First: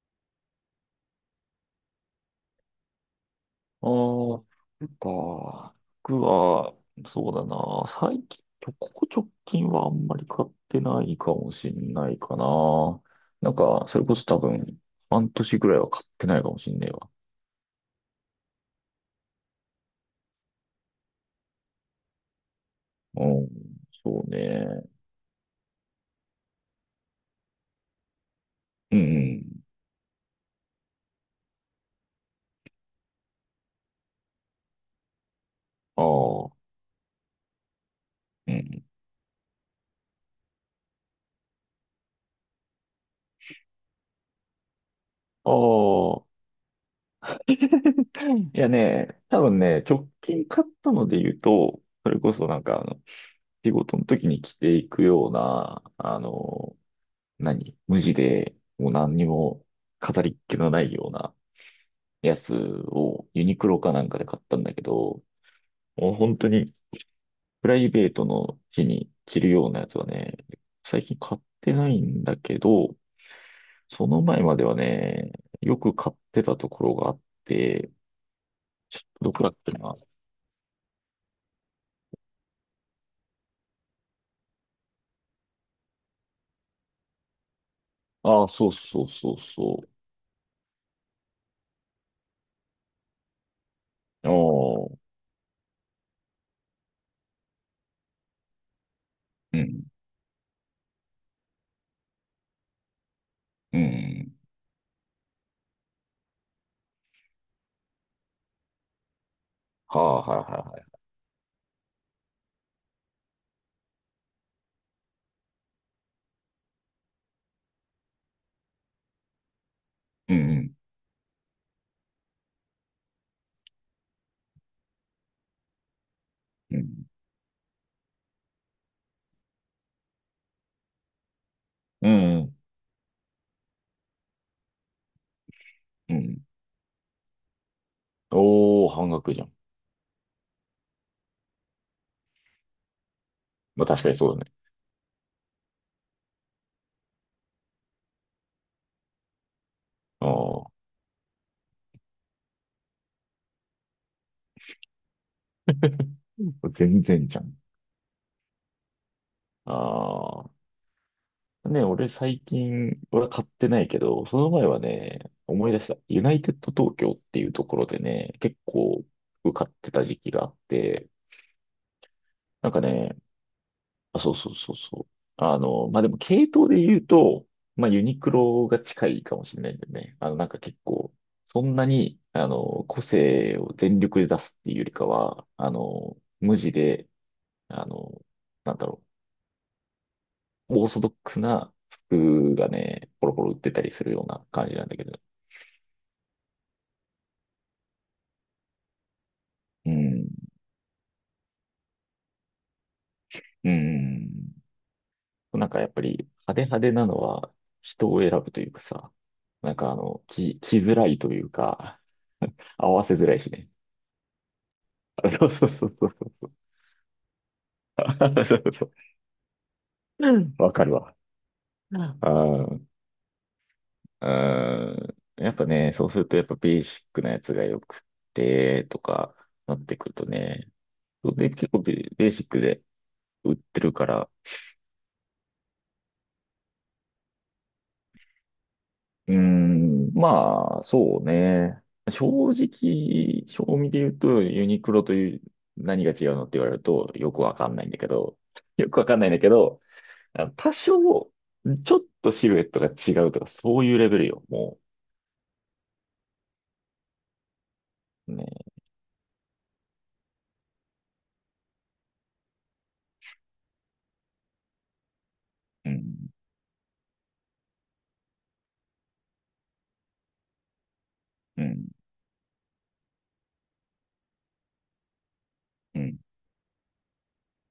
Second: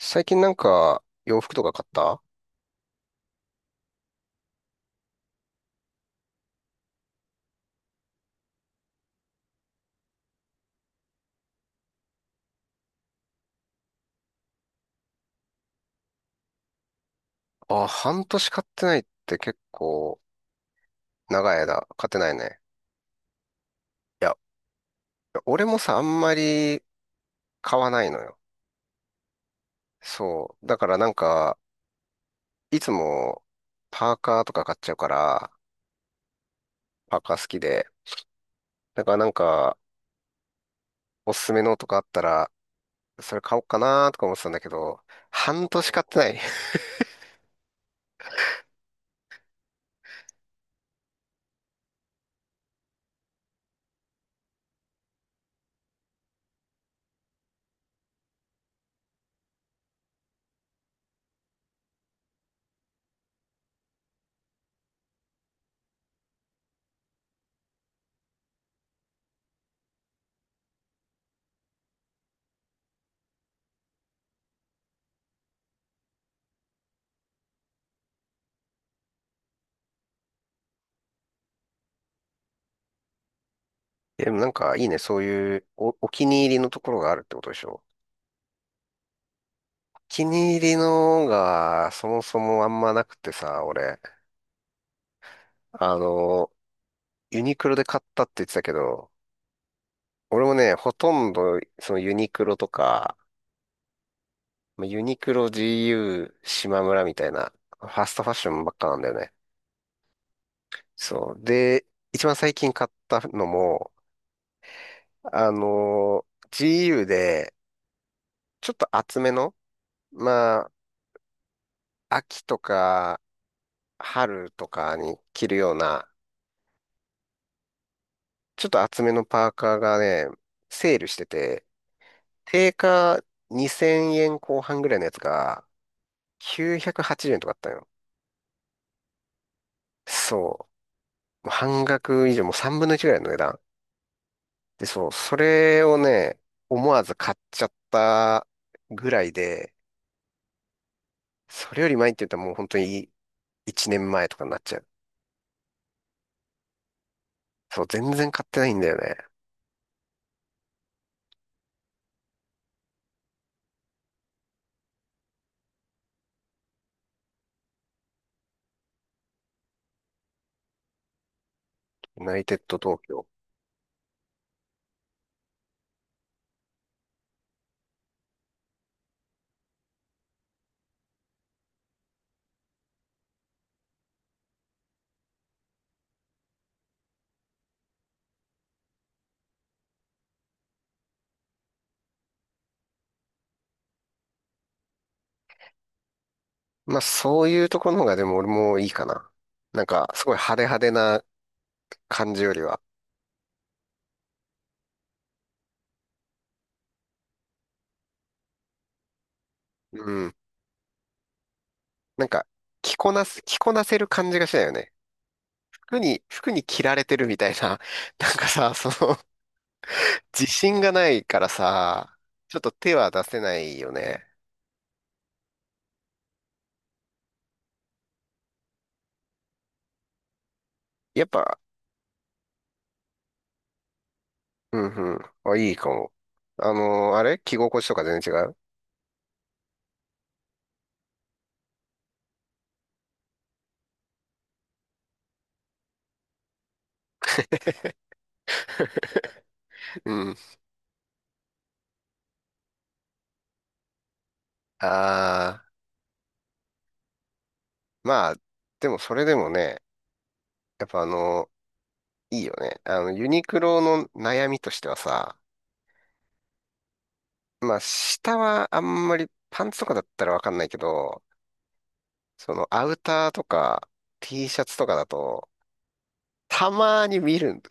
最近なんか洋服とか買った？ああ、なんか、僕は、そうだな、最近、ここ直近はあんまり買ってないかもしんないかな。なんか、それこそ多分、半年ぐらいは買ってないかもしんねえわ。あ、半年買ってないって結構長い間買ってないね。うん、いそうや、ね。俺もさ、あんまり買わないのよ。うん、そう。だからいつもパーカーとか買っちゃうから、ああ、パーカー好きで。うん。だからおすすめのとかあったら、それ買おうかなとか思ってたんだけど、半年買ってあない。あ、いやね、多分ね、直近買ったので言うと、それこそなんか、あの、仕事の時に着ていくような、あの、何無地で、もう何にも飾りっ気のないようなやつをユニクロかなんかで買ったんだけど、もう本当にプライベートの日に着るようなやつはね、最近買ってないんだけど、その前まではね、よく買ってたところがあって、ちょっとどこだっけな。でもなんかいいね、そういうお気に入りのところがあるってことでしょ？ああ、そうそうそうそう。お気に入りのがそもそもあんまなくてさ、俺。ああ、あの、ユニクロで買ったって言ってたけど、うん、俺もね、ほとんど、そのユニクロとか、うん。まあユニクロ、GU、島村みたいな、ファストファッションばっかなんだよね。はあ、はいはいはそう。で、一番最近買ったのも、あの、GU で、ちょっと厚めの、い。うまん、あ、秋とか、春とかに着るような、うん、ちょっと厚めのパーカーがね、セールしてて、うん、定価2000円後半ぐらいのやつが、うん、うん。980円とかあったよ。おー、半額じゃん。そう。もう半額以上、もう3分の1ぐらいの値段。まあ確かにそうだね。で、そう、それをね、思わず買っちゃったぐらいで、ああ、それより前って言ったらもう本当に1年前とかになっちゃう。全然じゃん。そう、全然買ってないんだよね。ああ。ね、俺最近、俺は買ってないけど、その前はね、思い出した。ユナイテッド東京っていうところでね、結構服買ってた時期があって、ユナイテッなんドか東ね、京。あ、そうそうそうそう。あの、まあ、でも系統で言うと、まあ、ユニクロが近いかもしれないんだよね。あの、なんか結構、そんなに、あの、個性を全力で出すっていうよりかは、あの、無地で、あの、なんだろう。オーソドックスな服がね、ポロポロ売ってたりするような感じなんだけど。まあ、そういうところの方がでも俺もいいかな。うすん。ごい派手派手な感じよりは。うん。なんかやっぱり派手派手なのは人を選ぶというかさ、なんかあうの、ん。着づらいというか、なんか、合わせづらいし着ね。こなせる感じがしないよね。そうそうそうそうそ服う。に着られてるみたいな。なん かそうさ、そその自う。わ信かがるなわ。いからうん。さ、あちょっとー手は出せないよね。うん。やっぱね、そうするとやっぱベーシックなやつがよくて、とかなってくるとね。やっで、ぱ、結構ベベーシックで売ってるから、うんうん。あ、いいかも。あれ着心地とか全然違う？ うーん、まあ、そうね。正直、正味で言うと、ユニクロという何が違うのって言われると、よくわかんないんだけど、よくわかんないんだけど、うん。あの多少、ちょっとシルエットが違うとか、そういうレベルよ、もああ、まう。あ、ね。でもそれでもね、やっぱあのいいよね。あの、ユニクロの悩みとしてはさ、うん、まあ、下はあんまりパンツとかだったらわかんないけど、うん、そのアウターとか T シャツとかだと、うん。たまに見るん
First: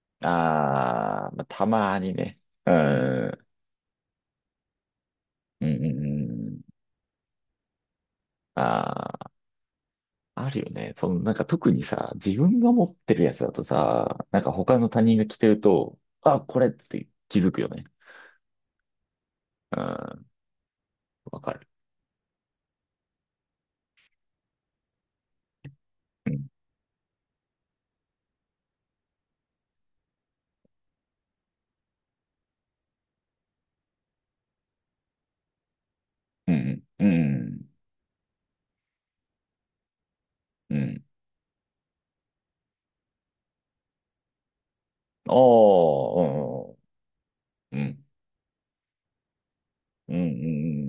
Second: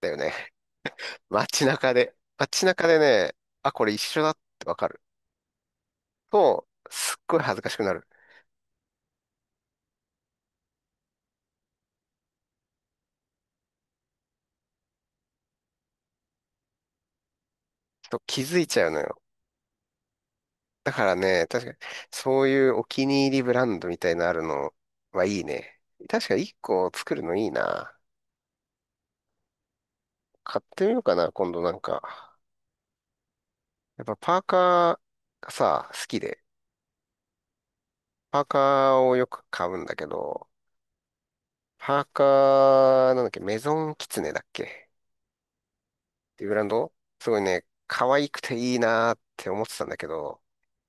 だよね。あー、まあ、街た中まにで、ね。街うん、中でね、うあ、これ一緒だってわかるん、うん。うと、んすっごい恥ずかしくなる。あーあるよね。その、なんか特にさ、自分が持ってるやつだとさ、なんか他の他人が着てると、あ、これって気づくよね。ちょっと気づいちゃうのよ。うん、だからわね、か確る。かに、そういうお気に入りブランドみたいなのあるのはいいね。確うかにん、1個作るのいいな。買ってみようかな、今度なんか。やっぱパーカーがさ、好きで。うん、うん、パーカーをよく買うんだけど、うん。パーカー、なんだっけ、メゾンキツネだっけっあていうブランあ、ドすごいね、うん、可愛くていいなーって思ってたんだけうん、うん、うど、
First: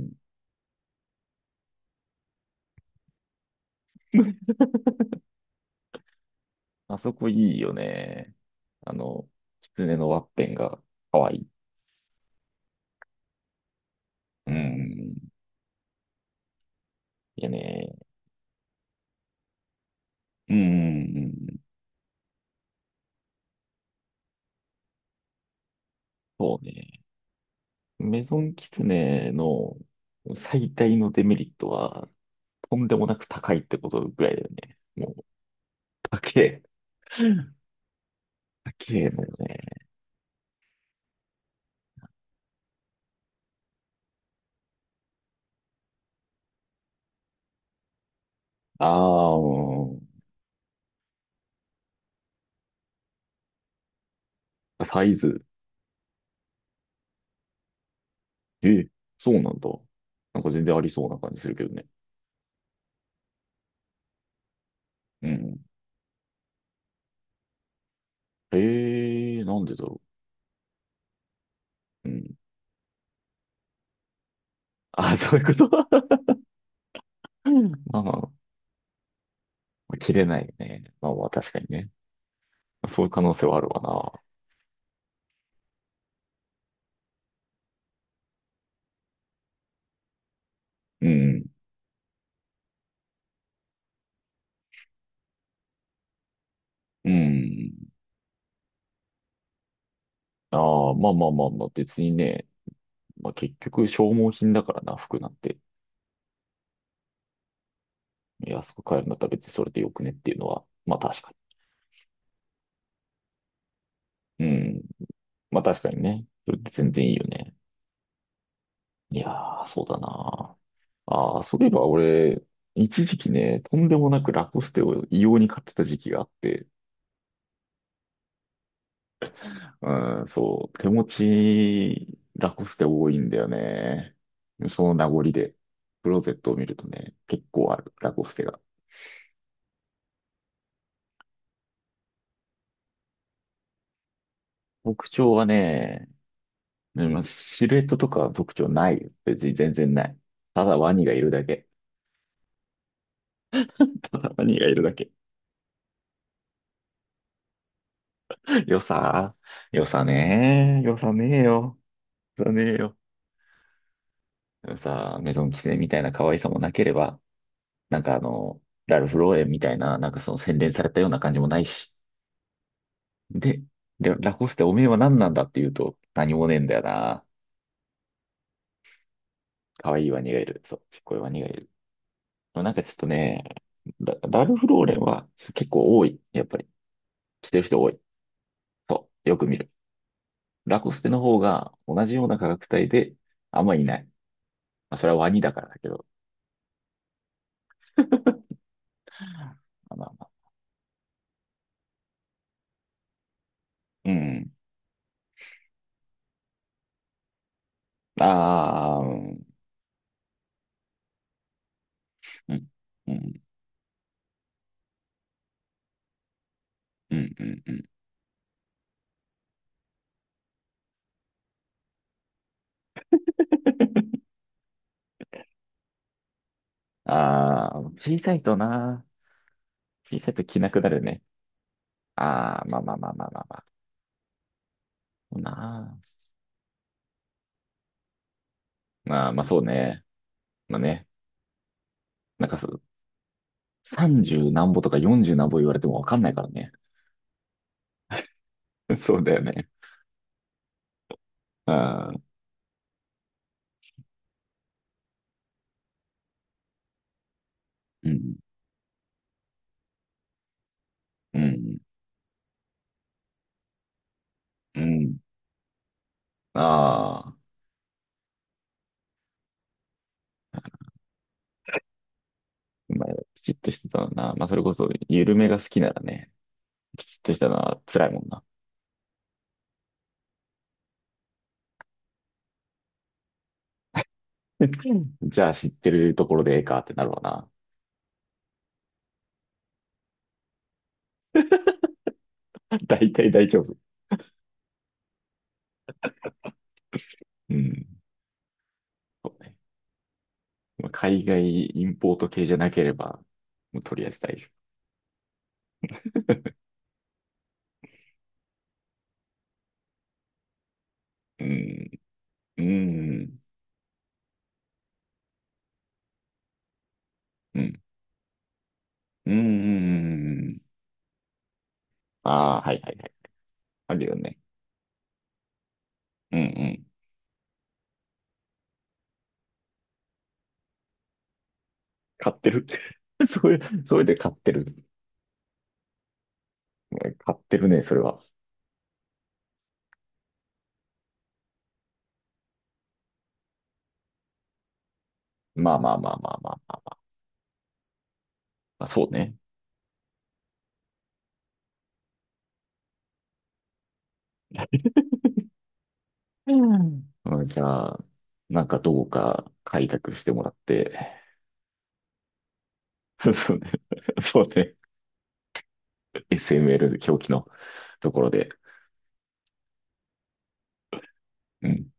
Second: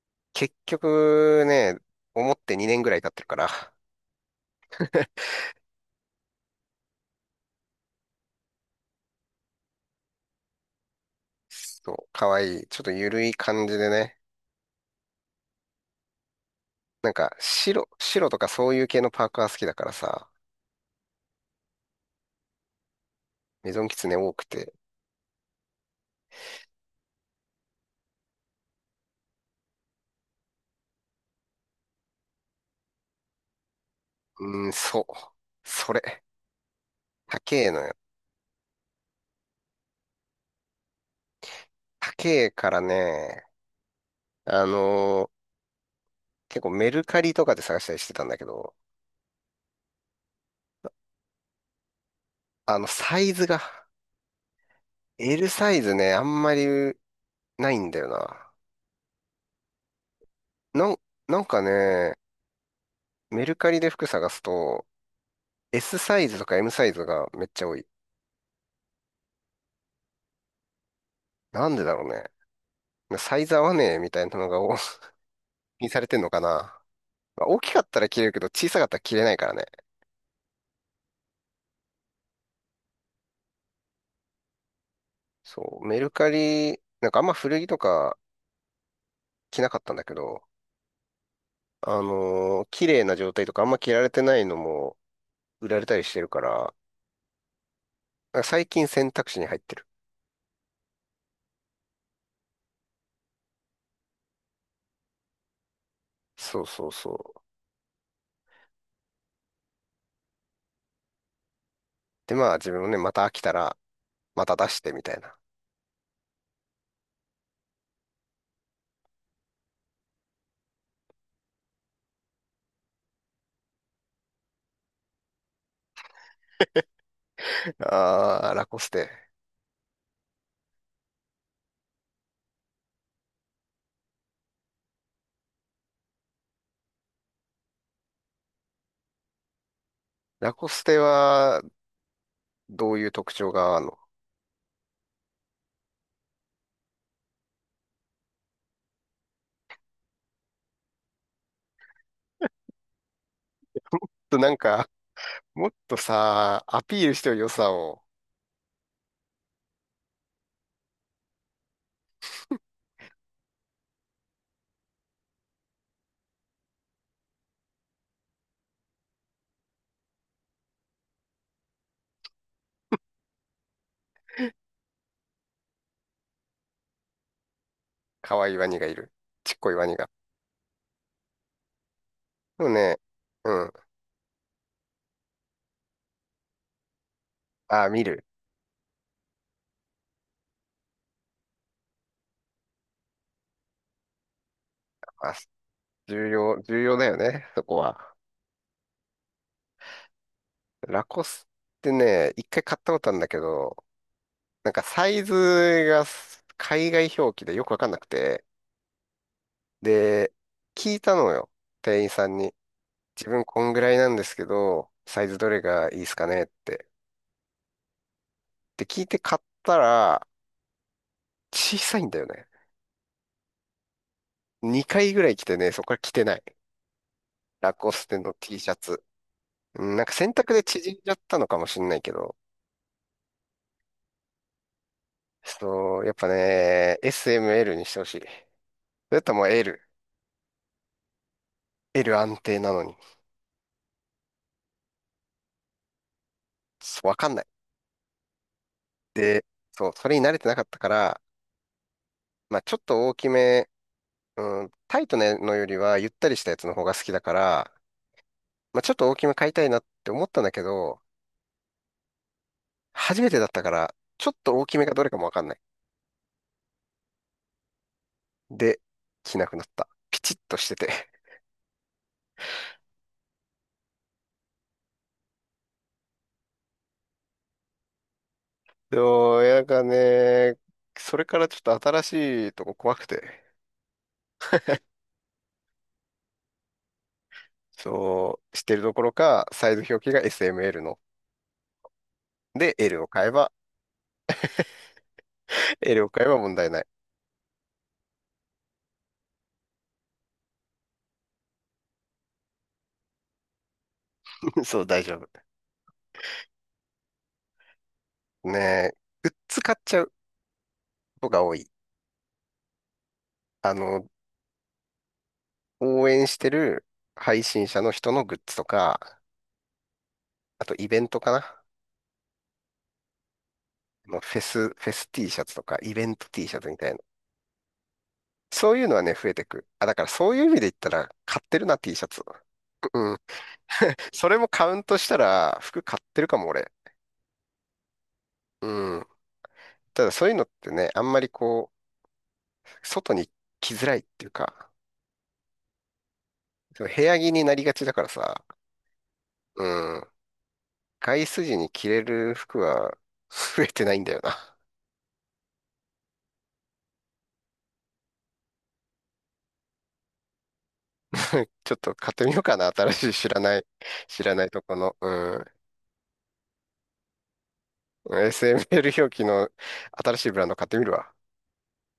ん。うん結局ね、思って2年ぐらい経ってるから、あそこいいよね。あの、狐のワッペンが可愛いい。そう、かわいい。ちょっとゆるい感じでね。うん、いやね。白とかそういう系のパーカー好きだからさ、うん、メゾンキツネ多くて。そうね。メゾン狐の最大のデメリットは、とんでもなく高いってことぐらいだようーん、ね。そう。もう、それ。高え。高えのよ。高えのよね。高えからね、あのー結構メルカリとかで探したりしてたんだけど、ああ、うん。サイズが、サイズ。L サイズね、あんまりないんだよな。え、そうなんだ。なんか全然あなりん、そうな感なじんするかけどね。ね、メルカリで服探すと、うん。S サイズとか M サイズがめっちゃ多い。ええーなんでだろなんでだろうう。うね。ん。サイズ合わねえみたいなのが多 あ、そういうこと にされてんのかな。ま あう大んきかっまたあ らまあ、着れまるけど、小さかったら着れないからね。あ切れないよね。まあまあ、確かにね。そういう可能性はあるわな。そう、メルカリ、なんかあんま古着とか着なかったんだけど、うん。あのー綺麗な状態とかあんま着られてないのも売られたりしてるから、うん。なんか最近選択肢に入ってる。ああ、まあまあまあまあ、別にね。まあ結局消耗品だからな、服なんて。そうそうそう。安く買えるんだったら別にそれでよくねっていうのは、まあ確かで、まあ自分もね、また飽きたら、に。まうた出しん。てみたいな。まあ確かにね。それって全然いいよね。いやー、そうだな。ああ、そういえば俺、一時期ね、とんでもなくラコステを異様に買ってた時期があって、あー、ラコステ。うん、そう、手持ち、ラコステ多いんだよね。その名残で、クローゼットを見るとね、結構ある、ラコステが。ラコステは、どういう特徴がある特徴はね、でもシルエットとかは特徴ないよ。別に全然ない。ただワニがいるだけ。ただの？ワなんニがいるか、だけ。もっとさ、アピールしてよ、良さを。よさ、よさねー、よさねーよ。だねえよ。でもさ、メゾンキセみたいな可愛さもなければ、なんかあの、ラルフローレンみたいな、なんかその洗練されたような感じもないし。で、ララコステおめえは何なんだって言うと、何もねえんだよな。可愛いワニがいる。ちっこいワ可ニ愛が。いワニがいる。そう、ちっこいワニがいる。まあでもなんかちょっね、とね、うん。ラルフローレンは結構多い。やっぱり。着てる人あー、多い。見る。そう、よく見る。ラコステの方が同じような価格帯で、あんまいない。まあそれはワあ、ニだからだけど。重要だよね、そこは。まあまあまあ。ラコスってね、一回買ったことあるんだけど、うん。なんかサイズが海外表記でよくわかんなくて、ああ、うん。で、聞いたのよ、店員さんに。うん。う自ん分こんぐらいなんですけど、サイズどれがいいですかねって。うんうんうん。で、聞いて買ったら、小さいんだよね。2回ぐらい着てね、そこから着てない。あラあ、コステ小の さい T とシャツ。な、うんなんか小さい選と択着でなくな縮んるじゃっね。たのかもしんないけど、ああ、まあまあまあまあまあまあ。そうそなう、やっぱね、SML にしてほしい。あ。それまあとまあも そう L、ね。まあね。L 安なんか定なそのに、さんじゅう、30何歩とか40何歩言われてもわかんないからね。そうわかんない。そうだよで、ね。そう、それに慣れてなかったから、ああ、まあちょっと大きめ、うん、タイトなのよりはゆったりしたやつの方が好きだから、うん、まあちょっと大きめ買いたいなって思ったんだけど、うん、初めてだったから、ちょっと大きうめがどれん。かもわかんない。ああ、で、着なくなった。ピチッとしてて。まあ、きちっとしてたのな。まあそれこそ、緩めが好きならね、きちっとしたのは辛いもんな。そう、いやなんかね、それからちょっと新しいとこ怖くて。じゃあ知ってるところでええかってなるわな。そう、してるどころか、サイズ表記が SML の。で、大 L を買体え大ば、丈夫。L を買えば問題ない。うん。そうねまあ海外インポート系じゃなければ、もうとりあえず大丈夫。そう、大丈 夫。ねえ、グッズ買っちゃうことがう多い。ん、うん、あの、応援してる配う信者ん、の人のグッズとか、うん、うあん。とイベントかな。ああー、はいはいはい。あるあよのね。フェス T シャツとか、イベント うんう T シャツみん。たいな。そういうのはね、増えてく。あ、だからそういう意味で言ったら、買ってるな、T シャツ。買ってる。うん。それ、それでそ買っれもてカる。ウントしたら、服買ってるかも、俺。買ってるね、それは。うん。ただそういうのってね、あんまりこう、外に着づらいっていうか、まあまあまあまあまあそのまあ。部屋着になりがちだからさ、まあそうね。うん、外出時に着れる服は 増えてないんだよな。うんうんじゃあ、なんかどうか開拓してもらって、ちょっと買ってみようかな、新しい 知らそなうい、ね。知らなそういとこね。の、うん、SML 狂気のところで。SML 表記の新しいブランド買ってみるわ。うん